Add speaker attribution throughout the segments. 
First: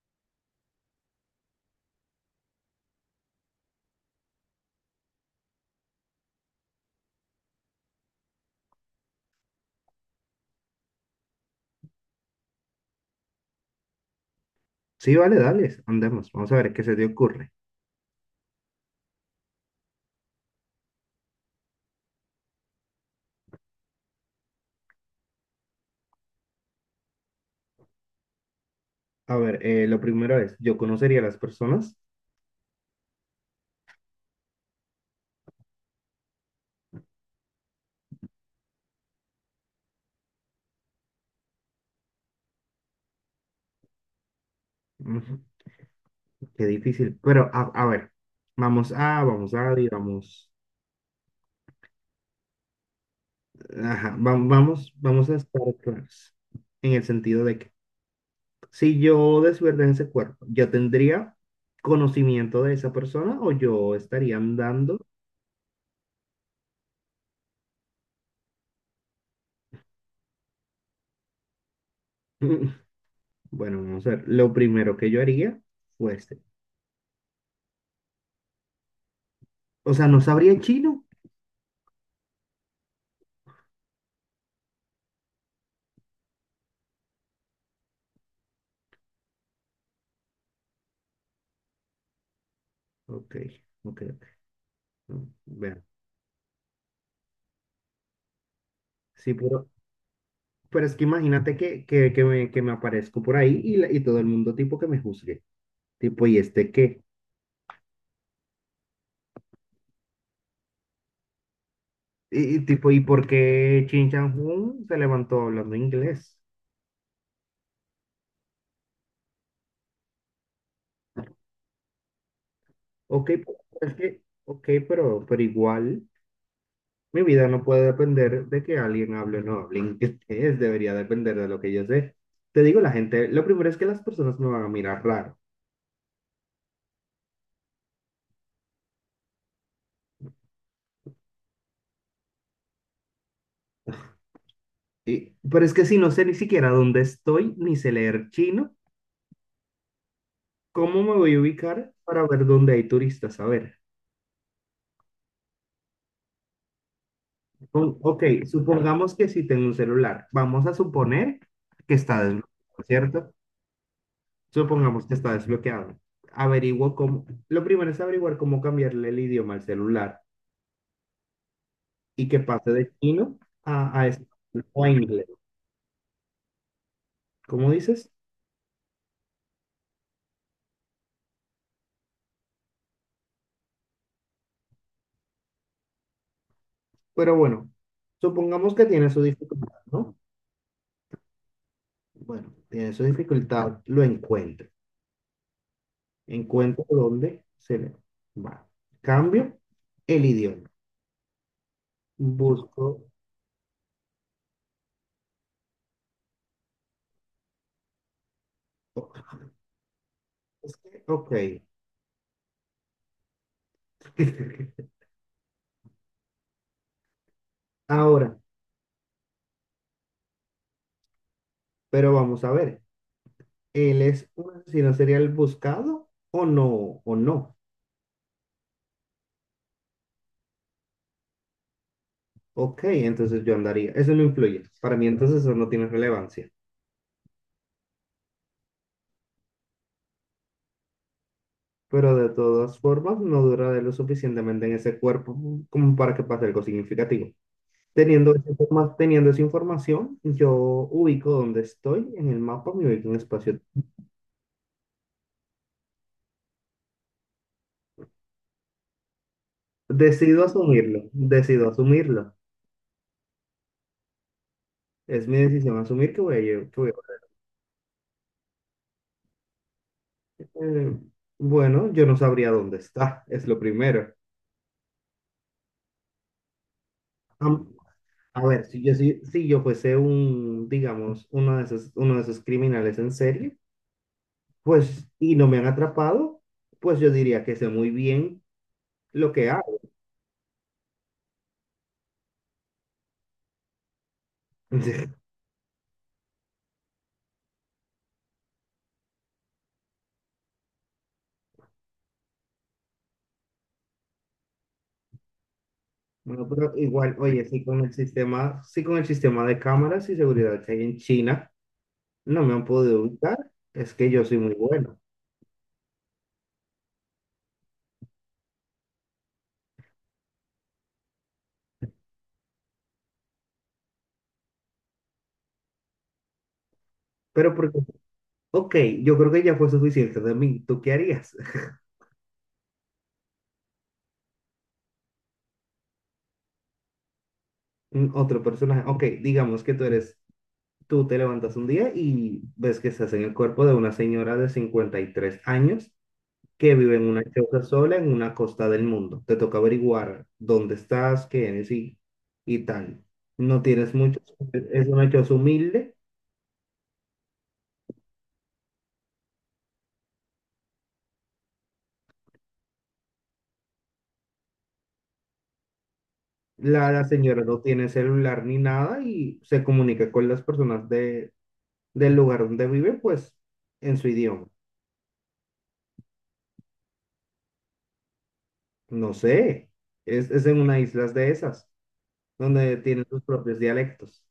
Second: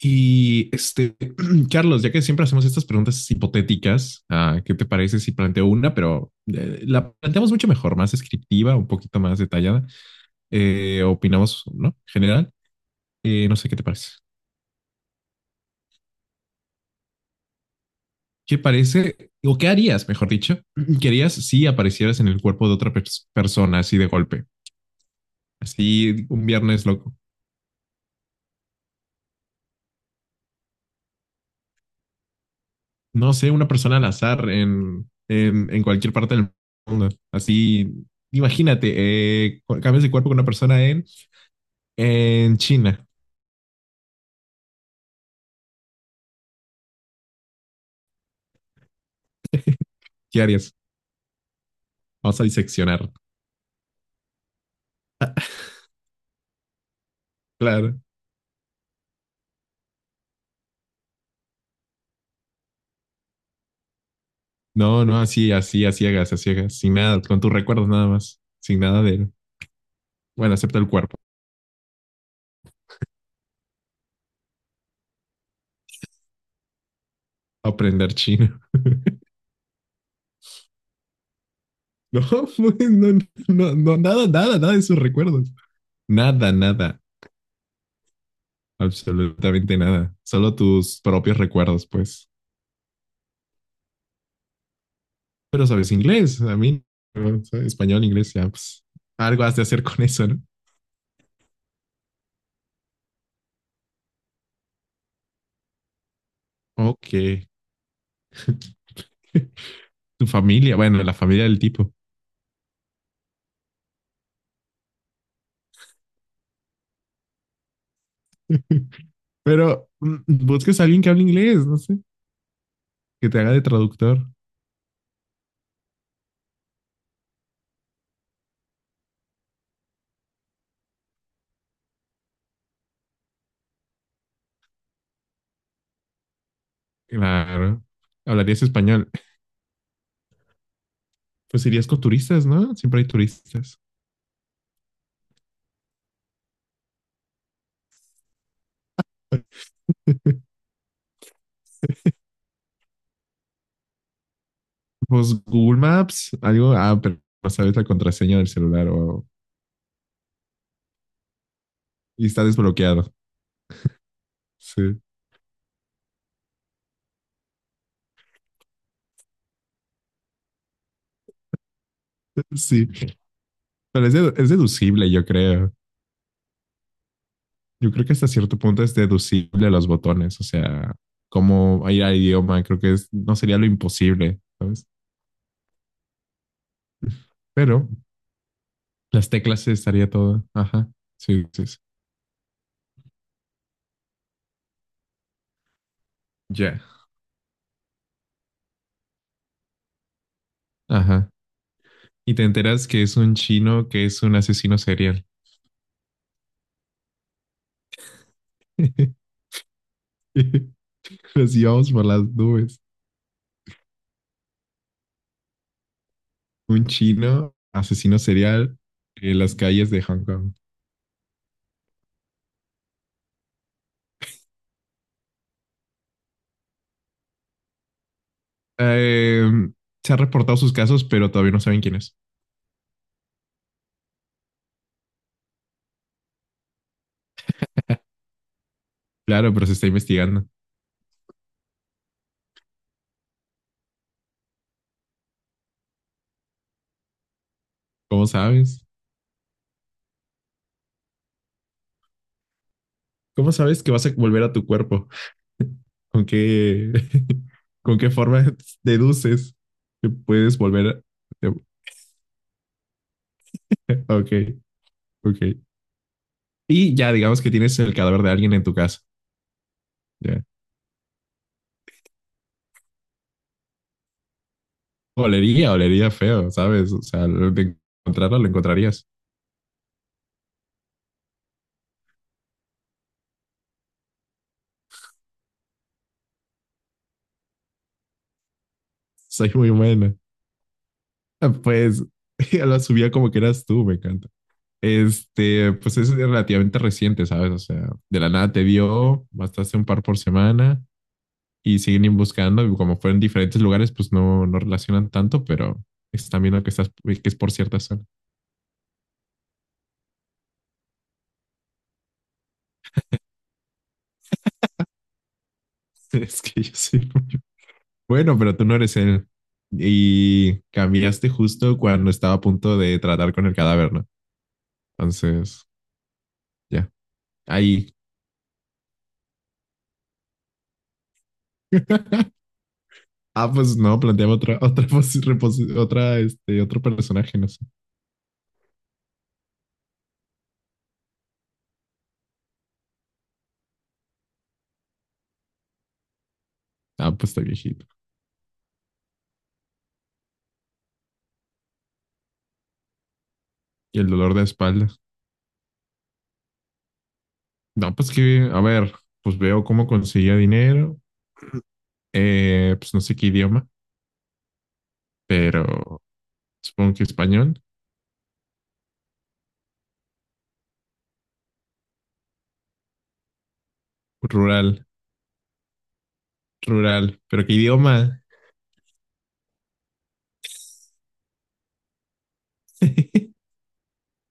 Speaker 1: Y este, Carlos, ya que siempre hacemos estas preguntas hipotéticas, ¿qué te parece si planteo una, pero la planteamos mucho mejor, más descriptiva, un poquito más detallada? Opinamos, ¿no? General, no sé qué te parece.
Speaker 2: Sí, vale, dale, andemos. Vamos a ver qué se te ocurre.
Speaker 1: ¿Qué parece, o qué harías, mejor dicho, qué harías si aparecieras en el cuerpo de otra persona así de golpe? Así un viernes loco.
Speaker 2: A ver, lo primero es, yo conocería a las personas.
Speaker 1: No sé, una persona al azar en cualquier parte del mundo. Así, imagínate, cambias de cuerpo con una persona en China,
Speaker 2: Ujú. Qué difícil. Pero, a ver, vamos a,
Speaker 1: ¿qué
Speaker 2: digamos,
Speaker 1: harías? Vamos a diseccionar.
Speaker 2: ajá, vamos a estar claros. En el sentido de que
Speaker 1: Claro.
Speaker 2: si yo desverde ese cuerpo, ¿yo tendría conocimiento de esa persona o yo estaría andando?
Speaker 1: No, no, así, así, a ciegas, sin nada, con tus recuerdos nada más, sin nada de, bueno, acepta el cuerpo,
Speaker 2: Mm, Bueno, vamos a ver. Lo primero que yo haría fuese,
Speaker 1: aprender chino.
Speaker 2: o sea, no sabría chino.
Speaker 1: No, pues, no, no, no, nada, nada, nada de sus recuerdos. Nada, nada, absolutamente nada. Solo tus propios recuerdos, pues.
Speaker 2: Ok, ok, ok.
Speaker 1: Pero
Speaker 2: Vean.
Speaker 1: sabes inglés, a mí, no, ¿sabes? Español, inglés, ya, pues,
Speaker 2: Sí,
Speaker 1: algo has de
Speaker 2: pero
Speaker 1: hacer con eso, ¿no?
Speaker 2: Es que imagínate que, me, aparezco por ahí y, y todo el mundo tipo que me juzgue. Tipo, ¿y este qué?
Speaker 1: Ok. Tu familia, bueno, la familia del tipo.
Speaker 2: Y tipo, ¿y por qué Chin Chan Hun se levantó hablando inglés?
Speaker 1: Pero busques a alguien que hable inglés, no sé, que
Speaker 2: Ok,
Speaker 1: te haga
Speaker 2: pero
Speaker 1: de
Speaker 2: es que,
Speaker 1: traductor.
Speaker 2: ok, pero igual mi vida no puede depender de que alguien hable o no hable inglés. Debería depender de lo que yo sé. Te digo, la gente, lo primero es que las personas me van a mirar raro.
Speaker 1: Claro. Hablarías español. Pues irías con turistas, ¿no? Siempre hay turistas.
Speaker 2: Pero es que si no sé ni siquiera dónde estoy, ni sé leer chino, ¿cómo me voy a ubicar para ver dónde hay turistas? A ver.
Speaker 1: Pues Google Maps, algo. Ah, pero no sabes la
Speaker 2: Ok,
Speaker 1: contraseña del celular
Speaker 2: supongamos
Speaker 1: o.
Speaker 2: que si tengo un celular, vamos a suponer que está
Speaker 1: Y está
Speaker 2: desbloqueado,
Speaker 1: desbloqueado.
Speaker 2: ¿cierto?
Speaker 1: Sí.
Speaker 2: Supongamos que está desbloqueado. Averiguo cómo, lo primero es averiguar cómo cambiarle el idioma al celular y que pase
Speaker 1: Sí.
Speaker 2: de chino a
Speaker 1: Pero es, es
Speaker 2: español o a
Speaker 1: deducible, yo
Speaker 2: inglés.
Speaker 1: creo.
Speaker 2: ¿Cómo
Speaker 1: Yo creo
Speaker 2: dices?
Speaker 1: que hasta cierto punto es deducible los botones. O sea, cómo ir al idioma, creo que es, no sería lo imposible, ¿sabes?
Speaker 2: Pero bueno,
Speaker 1: Pero
Speaker 2: supongamos que tiene su
Speaker 1: las teclas sí
Speaker 2: dificultad,
Speaker 1: estaría
Speaker 2: ¿no?
Speaker 1: todo. Ajá. Sí, sí, sí.
Speaker 2: Bueno, tiene su dificultad, lo encuentro. Encuentro
Speaker 1: Ya.
Speaker 2: dónde se le va. Cambio el idioma.
Speaker 1: Ajá. Y te enteras
Speaker 2: Busco.
Speaker 1: que es un chino que es un asesino serial.
Speaker 2: Ok, es que, ok.
Speaker 1: Nos íbamos por las nubes. Un chino asesino
Speaker 2: Ahora,
Speaker 1: serial en las calles de Hong Kong.
Speaker 2: pero vamos a ver, ¿él es un asesino serial buscado o no? ¿O no?
Speaker 1: Eh, se han reportado sus casos, pero todavía no saben quién es.
Speaker 2: Ok, entonces yo andaría. Eso no influye. Para mí entonces eso no tiene relevancia.
Speaker 1: Claro, pero se está investigando.
Speaker 2: Pero de todas formas, no duraré lo suficientemente en ese cuerpo como para que pase algo significativo.
Speaker 1: ¿Cómo sabes?
Speaker 2: Teniendo esa información, yo ubico dónde estoy en el mapa, me ubico en
Speaker 1: ¿Cómo
Speaker 2: espacio.
Speaker 1: sabes que vas a volver a tu cuerpo? ¿Con qué, con qué forma deduces que
Speaker 2: Decido
Speaker 1: puedes volver?
Speaker 2: asumirlo,
Speaker 1: a-
Speaker 2: decido asumirlo.
Speaker 1: Ok,
Speaker 2: Es mi
Speaker 1: ok.
Speaker 2: decisión asumir que voy a.
Speaker 1: Y ya digamos que tienes el cadáver de alguien en tu casa. Ya.
Speaker 2: Eh, bueno, yo no sabría dónde está, es lo primero.
Speaker 1: Olería, olería feo, ¿sabes? O sea,
Speaker 2: Am-
Speaker 1: de encontrarlo
Speaker 2: a
Speaker 1: lo
Speaker 2: ver, si yo,
Speaker 1: encontrarías.
Speaker 2: si, si yo fuese un, digamos, uno de esos criminales en serie, pues, y no me han atrapado, pues yo diría que sé muy bien lo que
Speaker 1: Soy muy
Speaker 2: hago.
Speaker 1: buena. Pues la subía como que eras tú, me encanta. Pues es relativamente reciente, ¿sabes? O sea, de la nada te dio, bastaste un par por semana y siguen buscando. Y como fueron diferentes lugares, pues no, no relacionan tanto, pero es
Speaker 2: Bueno,
Speaker 1: también lo que
Speaker 2: pero
Speaker 1: estás,
Speaker 2: igual,
Speaker 1: que es
Speaker 2: oye,
Speaker 1: por cierta zona.
Speaker 2: sí con el sistema de cámaras y seguridad que hay en China, no me han podido ubicar, es que yo soy muy bueno.
Speaker 1: Es que yo soy muy bueno, pero tú no eres él. Y cambiaste justo cuando estaba a punto de tratar con el cadáver, ¿no? Entonces, ya,
Speaker 2: Pero porque,
Speaker 1: ahí.
Speaker 2: ok, yo creo que ya fue suficiente de mí, ¿tú qué harías?
Speaker 1: Ah, pues no, planteaba otra, otra, posi- reposi- otra, este, otro personaje, no sé.
Speaker 2: Otro personaje. Ok, digamos que tú te levantas un día y ves que estás en el cuerpo de una señora de 53 años que vive en
Speaker 1: Ah,
Speaker 2: una
Speaker 1: pues está
Speaker 2: choza
Speaker 1: viejito.
Speaker 2: sola en una costa del mundo. Te toca averiguar dónde estás, qué eres y tal. No tienes
Speaker 1: Y el
Speaker 2: mucho,
Speaker 1: dolor de
Speaker 2: es
Speaker 1: espalda.
Speaker 2: una choza humilde.
Speaker 1: No, pues que, a ver, pues veo cómo conseguía dinero. Pues no sé qué idioma, pero
Speaker 2: La,
Speaker 1: supongo que
Speaker 2: la señora
Speaker 1: español.
Speaker 2: no tiene celular ni nada y se comunica con las personas del lugar donde vive, pues en su idioma.
Speaker 1: Rural, rural. Pero qué idioma.
Speaker 2: No sé, es en una isla de esas, donde tienen sus propios dialectos.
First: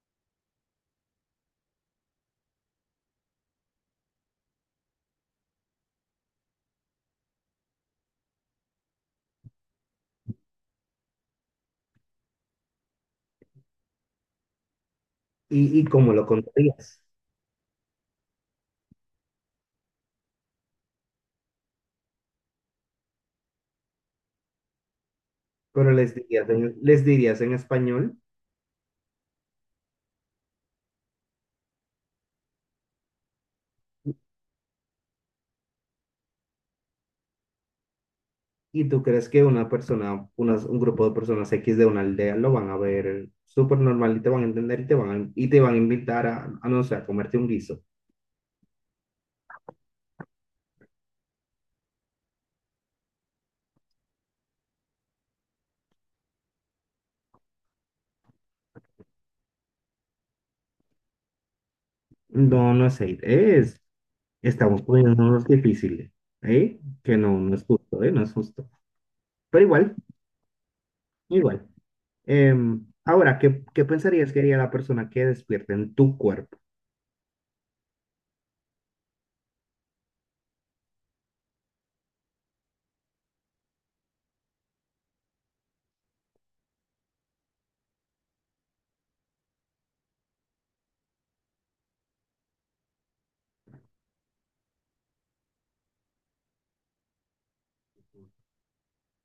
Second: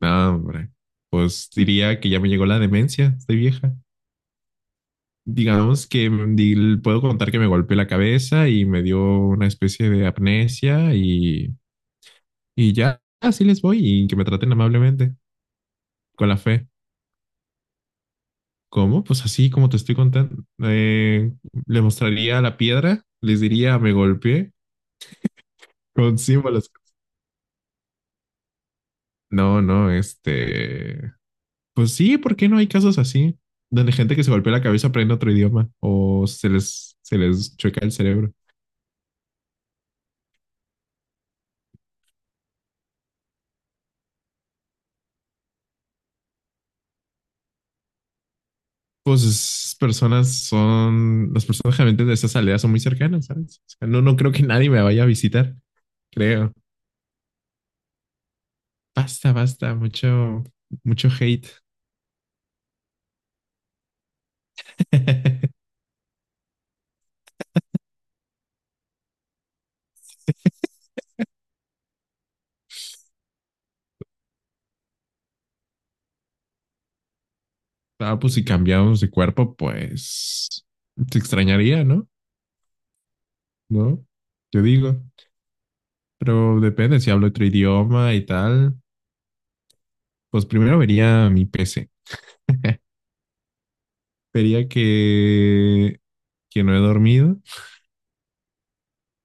Speaker 1: No, hombre. Pues diría que ya me llegó la demencia, estoy vieja. Digamos que puedo contar que me golpeé la cabeza y me dio una especie de amnesia y ya, así les voy y que me traten amablemente,
Speaker 2: ¿Y cómo lo
Speaker 1: con la fe.
Speaker 2: contarías?
Speaker 1: ¿Cómo? Pues así como te estoy contando. Le mostraría la piedra, les diría me golpeé
Speaker 2: Pero les
Speaker 1: con
Speaker 2: dirías,
Speaker 1: símbolos.
Speaker 2: en español.
Speaker 1: No, no, pues sí, ¿por qué no hay casos así? Donde gente que se golpea la cabeza aprende otro idioma o se les chueca el cerebro.
Speaker 2: Y tú crees que un grupo de personas X de una aldea lo van a ver súper normal y te van a entender y te van a, y te van a invitar a no sé, a comerte un guiso.
Speaker 1: Pues las personas generalmente de esas aldeas son muy cercanas, ¿sabes? O sea, no, no creo que nadie me vaya a visitar, creo. Basta, basta, mucho, mucho hate.
Speaker 2: No, no es hate, estamos poniéndonos difíciles, ¿eh? Que no, no es justo, ¿eh? No es justo. Pero igual, igual. Ahora, ¿¿qué pensarías que haría la persona que despierta en tu cuerpo?
Speaker 1: Ah, pues si cambiamos de cuerpo, pues te extrañaría, ¿no? ¿No? Yo digo. Pero depende, si hablo otro idioma y tal, pues primero vería mi PC. Vería que no he dormido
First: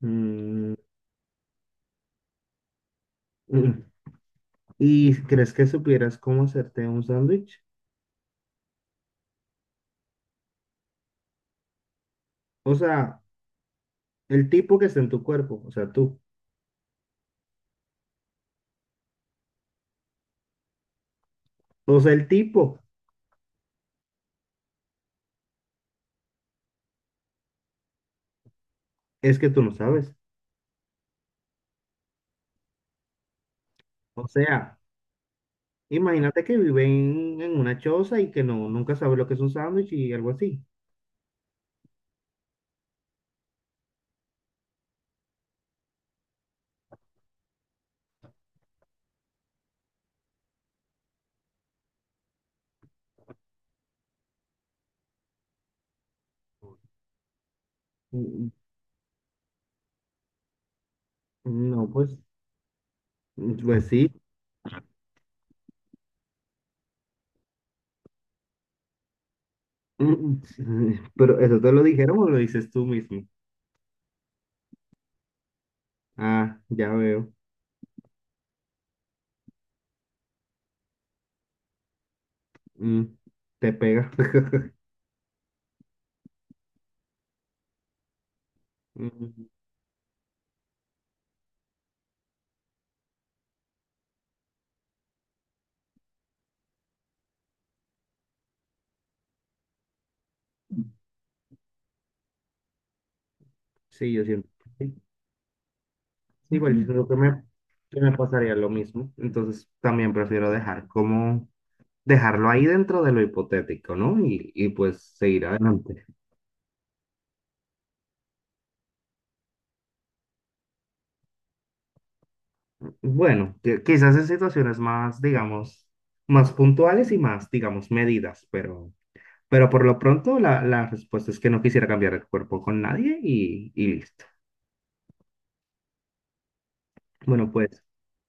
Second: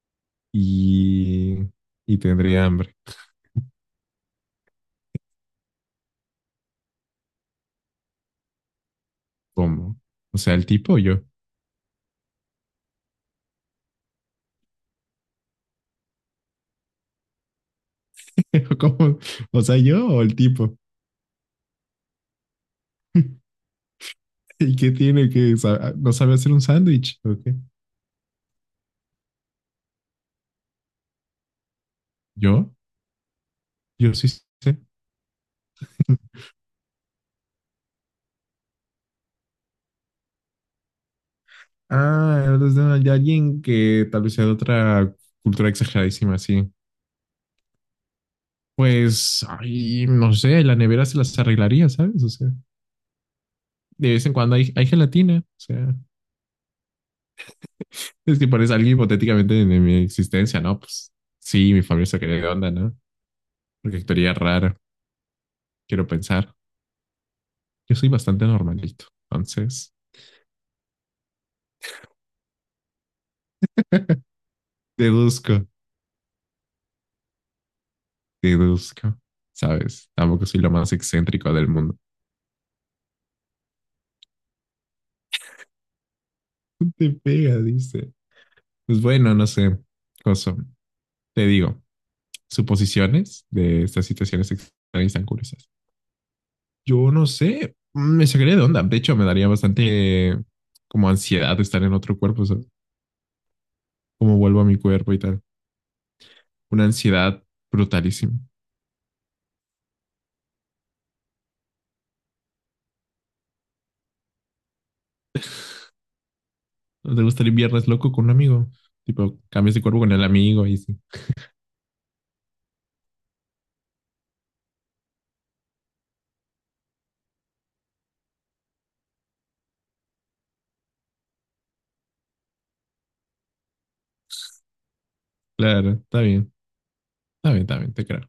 Speaker 2: Mm,
Speaker 1: y, y tendría hambre.
Speaker 2: mm, ¿Y crees que supieras cómo hacerte un sándwich?
Speaker 1: ¿Cómo? O sea, el tipo o yo.
Speaker 2: O sea, el tipo que está en tu cuerpo, o sea, tú.
Speaker 1: ¿Cómo? O sea, yo o el tipo.
Speaker 2: O sea, el tipo
Speaker 1: ¿Y qué tiene que no sabe hacer un sándwich? ¿O qué?
Speaker 2: es que tú no sabes.
Speaker 1: ¿Yo? Yo
Speaker 2: O
Speaker 1: sí sé.
Speaker 2: sea, imagínate que vive en una choza y que no, nunca sabe lo que es un sándwich y algo así.
Speaker 1: Ah, eres de alguien que tal vez sea de otra cultura exageradísima, sí. Pues, ay, no sé, la nevera se las arreglaría, ¿sabes? O sea, de vez en cuando hay gelatina. O sea, es que
Speaker 2: Mm,
Speaker 1: parece alguien hipotéticamente de mi existencia, ¿no? Pues sí, mi
Speaker 2: No,
Speaker 1: familia
Speaker 2: pues,
Speaker 1: se quería de onda, ¿no?
Speaker 2: pues
Speaker 1: Porque
Speaker 2: sí.
Speaker 1: actuaría rara, quiero pensar. Yo soy bastante normalito, entonces.
Speaker 2: Mm, Pero eso te lo dijeron o lo dices tú mismo.
Speaker 1: Deduzco,
Speaker 2: Ah, ya veo.
Speaker 1: deduzco. ¿Sabes? Tampoco soy lo más excéntrico del mundo.
Speaker 2: Mm, Te pega.
Speaker 1: Te pega, dice. Pues bueno,
Speaker 2: Mm,
Speaker 1: no sé. Cosa. Te digo, suposiciones de estas situaciones extrañas tan curiosas. Yo no sé. Me sacaría de onda. De hecho, me daría bastante como ansiedad de estar en otro cuerpo, ¿sabes?
Speaker 2: Sí, yo
Speaker 1: Cómo
Speaker 2: siento.
Speaker 1: vuelvo a mi cuerpo y tal.
Speaker 2: Sí, igual
Speaker 1: Una
Speaker 2: yo creo que
Speaker 1: ansiedad
Speaker 2: me
Speaker 1: brutalísima.
Speaker 2: pasaría lo mismo. Entonces también prefiero dejar como dejarlo ahí dentro de lo hipotético, ¿no? Y pues seguir adelante.
Speaker 1: ¿No te gustaría viernes loco con un amigo? Tipo, cambias de cuerpo con el amigo y sí.
Speaker 2: Bueno, quizás en situaciones más, digamos, más puntuales y más, digamos, medidas, pero por lo pronto la respuesta es que no quisiera cambiar de cuerpo con nadie y listo.
Speaker 1: Claro, está bien.
Speaker 2: Bueno,
Speaker 1: Está bien, está
Speaker 2: pues
Speaker 1: bien, te creo.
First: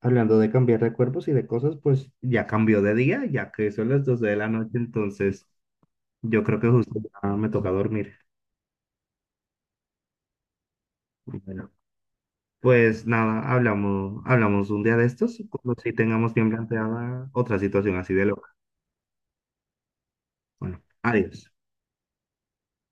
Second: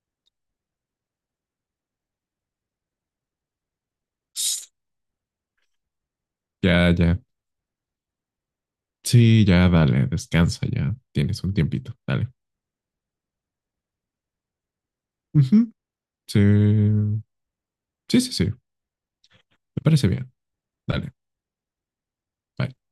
Speaker 2: hablando de cambiar de cuerpos y de cosas, pues ya cambió de día, ya que son las 12 de la noche, entonces yo creo que
Speaker 1: Ya,
Speaker 2: justo
Speaker 1: ya.
Speaker 2: ya me toca dormir.
Speaker 1: Sí, ya dale, descansa, ya tienes un
Speaker 2: Bueno.
Speaker 1: tiempito, dale.
Speaker 2: Pues nada, hablamos, un día de estos,
Speaker 1: Ujú,
Speaker 2: cuando sí tengamos bien
Speaker 1: sí,
Speaker 2: planteada otra situación así
Speaker 1: sí,
Speaker 2: de
Speaker 1: sí, sí,
Speaker 2: loca.
Speaker 1: me parece bien,
Speaker 2: Bueno,
Speaker 1: dale,
Speaker 2: adiós.
Speaker 1: bye.